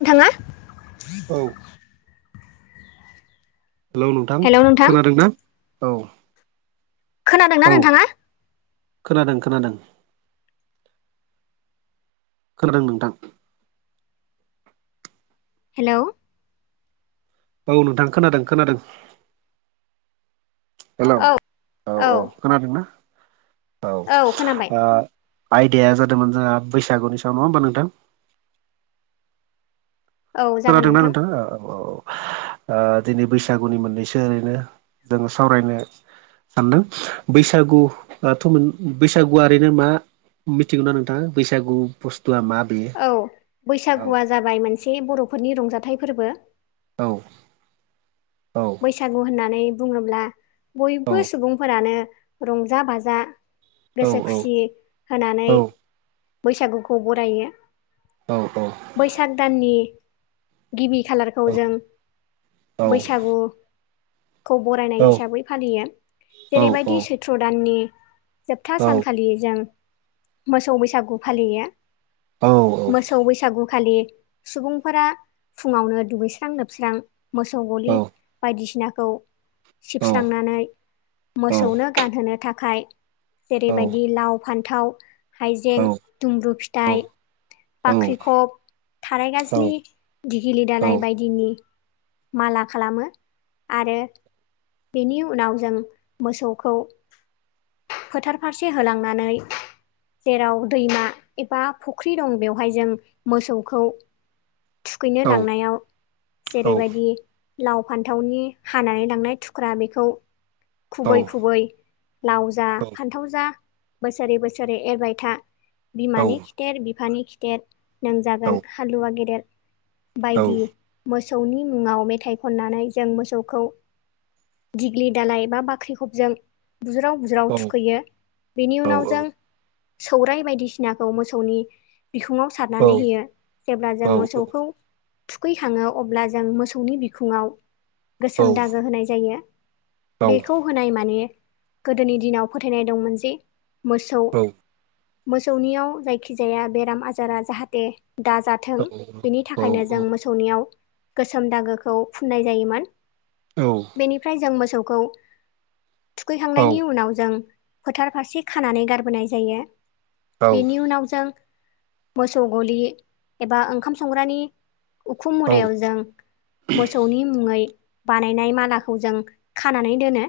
नोंथाङा औ हेलौ नोंथां खोनादों ना औ खोनादों ना औ नोंथाङा खोनादों खोनादों खोनादों नोंथां हेल' औ नोंथां खोनादों खोनादों हेलौ औ औ औ खोनादोंना औ आयदाया जादोंमोन जोंहा बैसागुनि सायाव नङा होमबा नोंथां औ जागोन खोनादोंना नोंथां नोंथाङा औ ओ दिनै बैसागुनि मोननैसो ओरैनो जोङो सावरायनो सानदों बैसागुआथ' बैसागुआ ओरैनो मा मिथिगौ ना नोंथाङा बैसागु बुस्थुआ मा बेयो औ औ बैसागुआ जाबाय मोनसे बर'फोरनि रंजाथाइ फोरबो औ औ बैसागु होननानै बुङोब्ला औ बयबो सुबुंफोरानो रंजा बाजा औ गोसो खुसि होनानै औ बैसागुखौ बरायो औ बैसाग दाननि गिबि खालारखौ जों औ बैसागुखौ बरायनाय औ हिसाबै फालियो औ जेरैबायदि सैथ सैत्र दाननि जोबथा सानखालि जों मोसौ बैसागु फालियो औ मोसौ बैसागुखालि सुबुंफोरा फुङावनो दुगैस्रां लोबस्रां मोसौ गलि बायदिसिनाखौ सिबस्रांनानै मोसौनो गानहोनो थाखाय जेरैबायदि लाव फान्थाव हाइजें दुम्ब्रु औ फिथाइ बाख्रिखब थाराय गाजलि धिगिलि दालाय बायदिनि माला खालामो आरो बेनि उनाव जों मोसौखौ फोथार फारसे होलांनानै जेराव दैमा एबा फुख्रि दं बेवहाय जों मोसौखौ थुखैनो लांनायाव जेरैबायदि लाव फान्थावनि हानानै लांनाय थुख्रा बेखौ खुबै खुबै लाव जा फान्थाव जा बोसोरै बोसोरै एरबाय था बिमानि खिथेर बिफानि खिथेर नों जागोन हालुवा गेदेर बायदि मोसौनि मुङाव मेथाइ खननानै जों मोसौखौ दिग्लि दालाय बा बाख्रिखबजों बुज्राव बुज्राव थुखैयो बेनि उनाव जों सौराय बायदिसिनाखौ मोसौनि बिखुङाव सारनानै होयो जेब्ला जों मोसौखौ थुखैखाङो अब्ला जों मोसौनि बिखुङाव गोसोम दागो होनाय जायो बेखौ होनाय माने गोदोनि दिनाव फोथायनाय दंमोन जे मोसौ मोसौनियाव जायखिजाया बेराम आजारा जाहाथे दाजाथों बेनि थाखाय नो जों मोसौनियाव गोसोम दागोखौ फुननाय जायोमोन औ बेनिफ्राय जों मोसौखौ थुखैखांनायनि उनाव जों फोथार फारसे खानानै गारबोनाय जायो बेनि उनाव जों मोसौ गलि एबा ओंखाम संग्रानि उखुम मुदायाव जों मोसौनि मुङै बानायनाय मालाखौ जों खानानै दोनो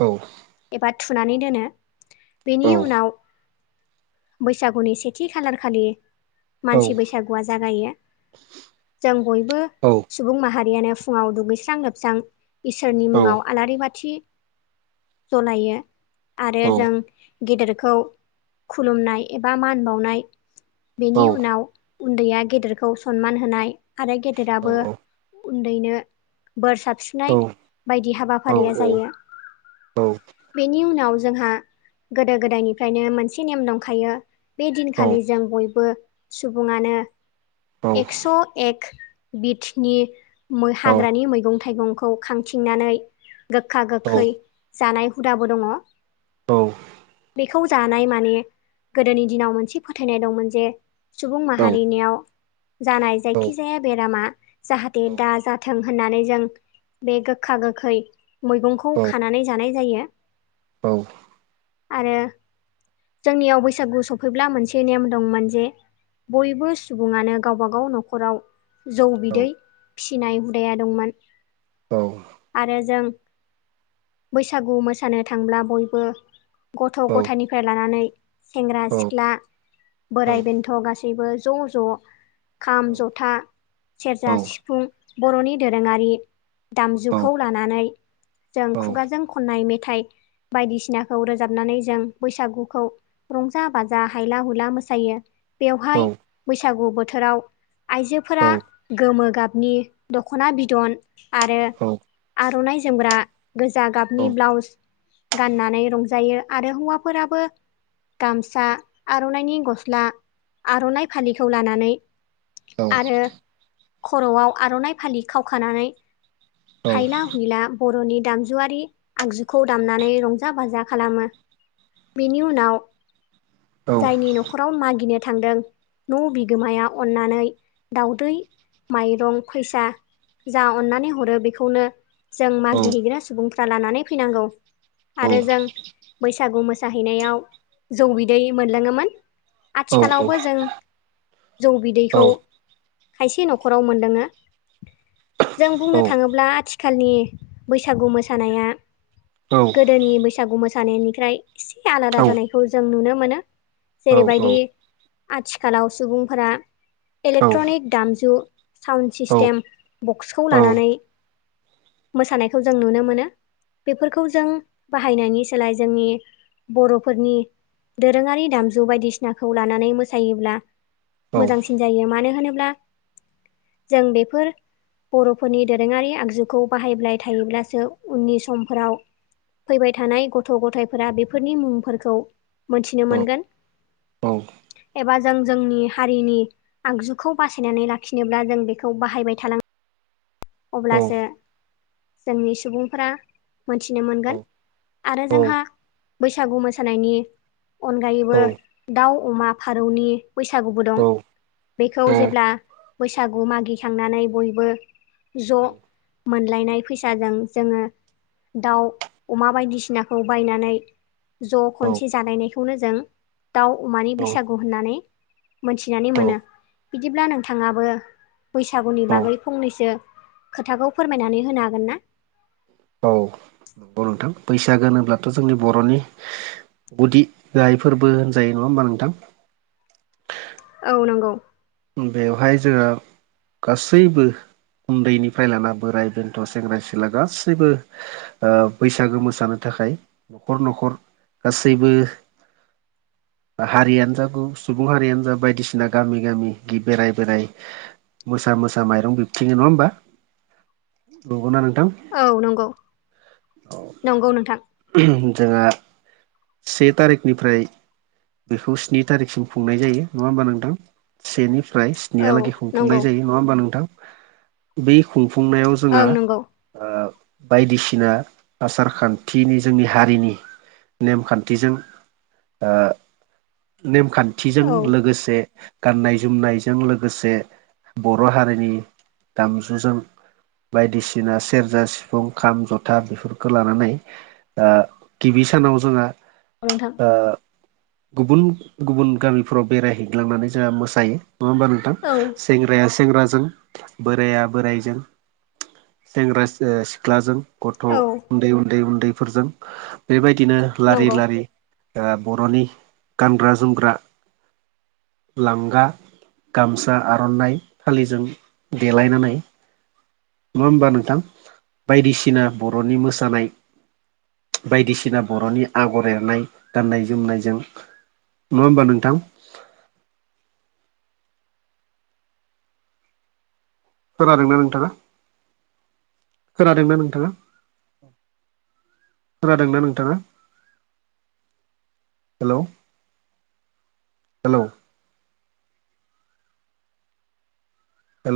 औ एबा थुनानै दोनो बेनि उनाव बैसागुनि सेथि खालारखालि मानसि बैसागुआ जागायो जों बयबो सुबुं माहारि रियानो फुङाव दुगैस्रां लोबस्रां इसोरनि मुुङाव आलारि बाथि जलायो आरो जों गेदेरखौ खुलुमनाय एबा मान बावनाय बेनि उनाव उन्दैया गेदेरखौ सनमान होनाय आरो गेदेराबो उन्दैनो बोर सारस्रिनाय बायदि हाबाफारिया जायो औ बेनि उनाव जोंहा गोदो गोदायनिफ्रायनो मोनसे नेम दंखायो बे दिनखालि जों बयबो सुबुङानो एक्स' एक बिटनि हाग्रानि मैगं थाइगंखौ खांथिंनानै गोखा गोखै जानाय हुदाबो दङ औ बेखौ जानाय माने गोदोनि दिनाव मोनसे फोथायनाय दंमोन जे सुबुं माहारिनियाव जानाय जायखिजाया बेरामा दे दा जाथों होननानै जों बे गोखा गोखै मैगंखौ खानानै जानाय जायो औ आरो जोंनियाव बैसागु सफैब्ला मोनसे नेम दंमोन जे बयबो सुबुङानो गावबा गाव न'खराव जौ बिदै फिसिनाय हुदाया दंमोन। औ आरो जों बैसागु मोसानो थांब्ला बयबो गथ' औ गथायनिफ्राय लानानै सेंग्रा सिख्ला बोराइ बेन्थ' गासैबो ज' ज' खाम जथा सेरजा सिफुं बर'नि दोरोङारि दामजुखौ लानानै जों खुगाजों खननाय मेथाइ बायदिसिनाखौ रोजाबनानै जों बैसागुखौ रंजा बाजा हायला हुला मोसायो बेवहाय बैसागु बोथोराव आइजोफोरा गोमो गाबनि दख'ना बिदन आरो औ आर'नाइ जोमग्रा गोजा गाबनि ब्लाउस गाननानै रंजायो आरो हौवा फोराबो गामसा आर'नाइनि गस्ला आर'नाइ फालिखौ लानानै आरो खर'आव आर'नाइ फालि खावखानानै हायला हुइला बर'नि दामजुआरि आगजुखौ दामनानै रंजा बाजा खालामो। बेनि उनाव जायनि नखर न'खराव मागिनो थांदों न' बिगोमाया अननानै दाउदै माइरं फैसा जा अननानै हरो बेखौनो जों मागि हैैग्रा सुबुंफ्रा लानानै फैनांगौ आरो जों बैसागु मो साहैनायाव जौ बिदै मोनलोङोमोन। आथिखालावबो जों जौ बिदैखौ खायसे न'खराव मोनलोङो जों बुंनो थाङोब्ला आथिखाल नि बैसागु मोसानाया औ औ गोदोनि बैसागु मोसानायनिफ्राय एसे आलादा जानायखौ जों नुनो मोनो जेरैबायदि आथिखालाव सुबुंफोरा इलेक्ट्रनिक दामजु साउन्ड सिस्टेम बक्सखौ लानानै मोसानायखौ जों नुनो मोनो बेफोरखौ जों बाहायनायनि सोलाय जोंनि बर'फोरनि दोरोङारि दामजु बायदिसिनाखौ लानानै मोसायोब्ला मोजांसिन जायो मानो होनोब्ला जों बेफोर बर'फोरनि दोरोङारि आगजुखौ बाहायाय थायोब्लासो उननि समफोराव फैबाय थानाय गथ' गथायफोरा बे बेफोरनि मुंफोरखौ मोनथिनो मोनगोन। एबा जों जोंनि हारिनि आगजुखौ बासायनानै लाखिनोब्ला जों बेखौ बाहायबाय थानां अब्लासो जोंनि सुबुंफोरा मोनथिनो मोनगोन आरो जोंहा बैसागु मोसानायनि अनगायैबो दाउ अमा फारौनि बैसागुबो दं बेखौ जेब्ला बैसागु मागिखांनानै बयबो ज' मोनलायनाय फैसाजों जोङो दाउ अमा बायदिसिनाखौ बायनानै ज' खनसे जालायनायखौनो जों दाउ अमानि बैसागु होननानै मोनथिनानै मोनो बिदिब्ला नोंथाङाबो बैसागुनि बागै फंनैसो खोथाखौ फोरमायनानै होनो हागोन ना? औ नंगौ नोंथां बैसागोनोब्लाथ' जोंनि बर'नि गुदि गाहाय फोरबो होनजायो नङा होमबा नोंथां औ नंगौ बेवहाय जोङो गासैबो उन्दैनिफ्राय लाना बोराइ बेन्थ' सेंग्रा सिख्ला गासैबो बैसागो मोसानो थाखाय न'खर न'खर गासैबो हारियानो जा सुबुं हारियानो जा बायदिसिना गामि गामि बेराय बेराय मोसा मोसा माइरं बिबथिङो नङा होमबा नंगौना नोंथां औ नंगौ औ नंगौ नोंथां जोंहा से थारिखनिफ्राय बेखौ स्नि तारिखसिम खुंनाय जायो नङा होमबा नोंदां सेनिफ्राय औ नेनिहालागै नंगौ खुंफुंनाय जायो नङा होमबा नोंथां बै खुंफुंनायाव जोंहा ओं नंगौ बायदिसिना आसार खान्थिनि जोंनि हारिनि नेमखान्थिजों ओ नेमखान्थिजों औ लोगोसे गाननाय जोमनायजों लोगोसे बर' हारिनि दामजुजों बायदिसिना सेरजा सिफुं खाम जथा बेफोरखौ लानानै गिबि सानाव जोंहा नोंथां गुबुन गुबुन गामिफोराव बेरायहैग्लांनानै जोंहा मोसायो नङा होमबा नो औ सेंग्राया सेंग्राजों बोराया बोराइजों सेंग्रा सिख्लाजों गथ' औ उन्दै उन्दै उन्दैफोरजों बेबायदिनो लारि नंगौ लारि बर'नि गानग्रा जोमग्रा लांगा गामसा आर'नाइ फालिजों देलायनानै नङा होमबा नोंथां बायदिसिना बर'नि मोसानाय बायदिसिना बर'नि आगर एरनाय गाननाय जोमनायजों नङा होमबा नोंथां खोनादोंना नोंथाङा खोनादोंना नोंथाङा खोनादों ना नोंथाङा हेल' हेल' हेलौ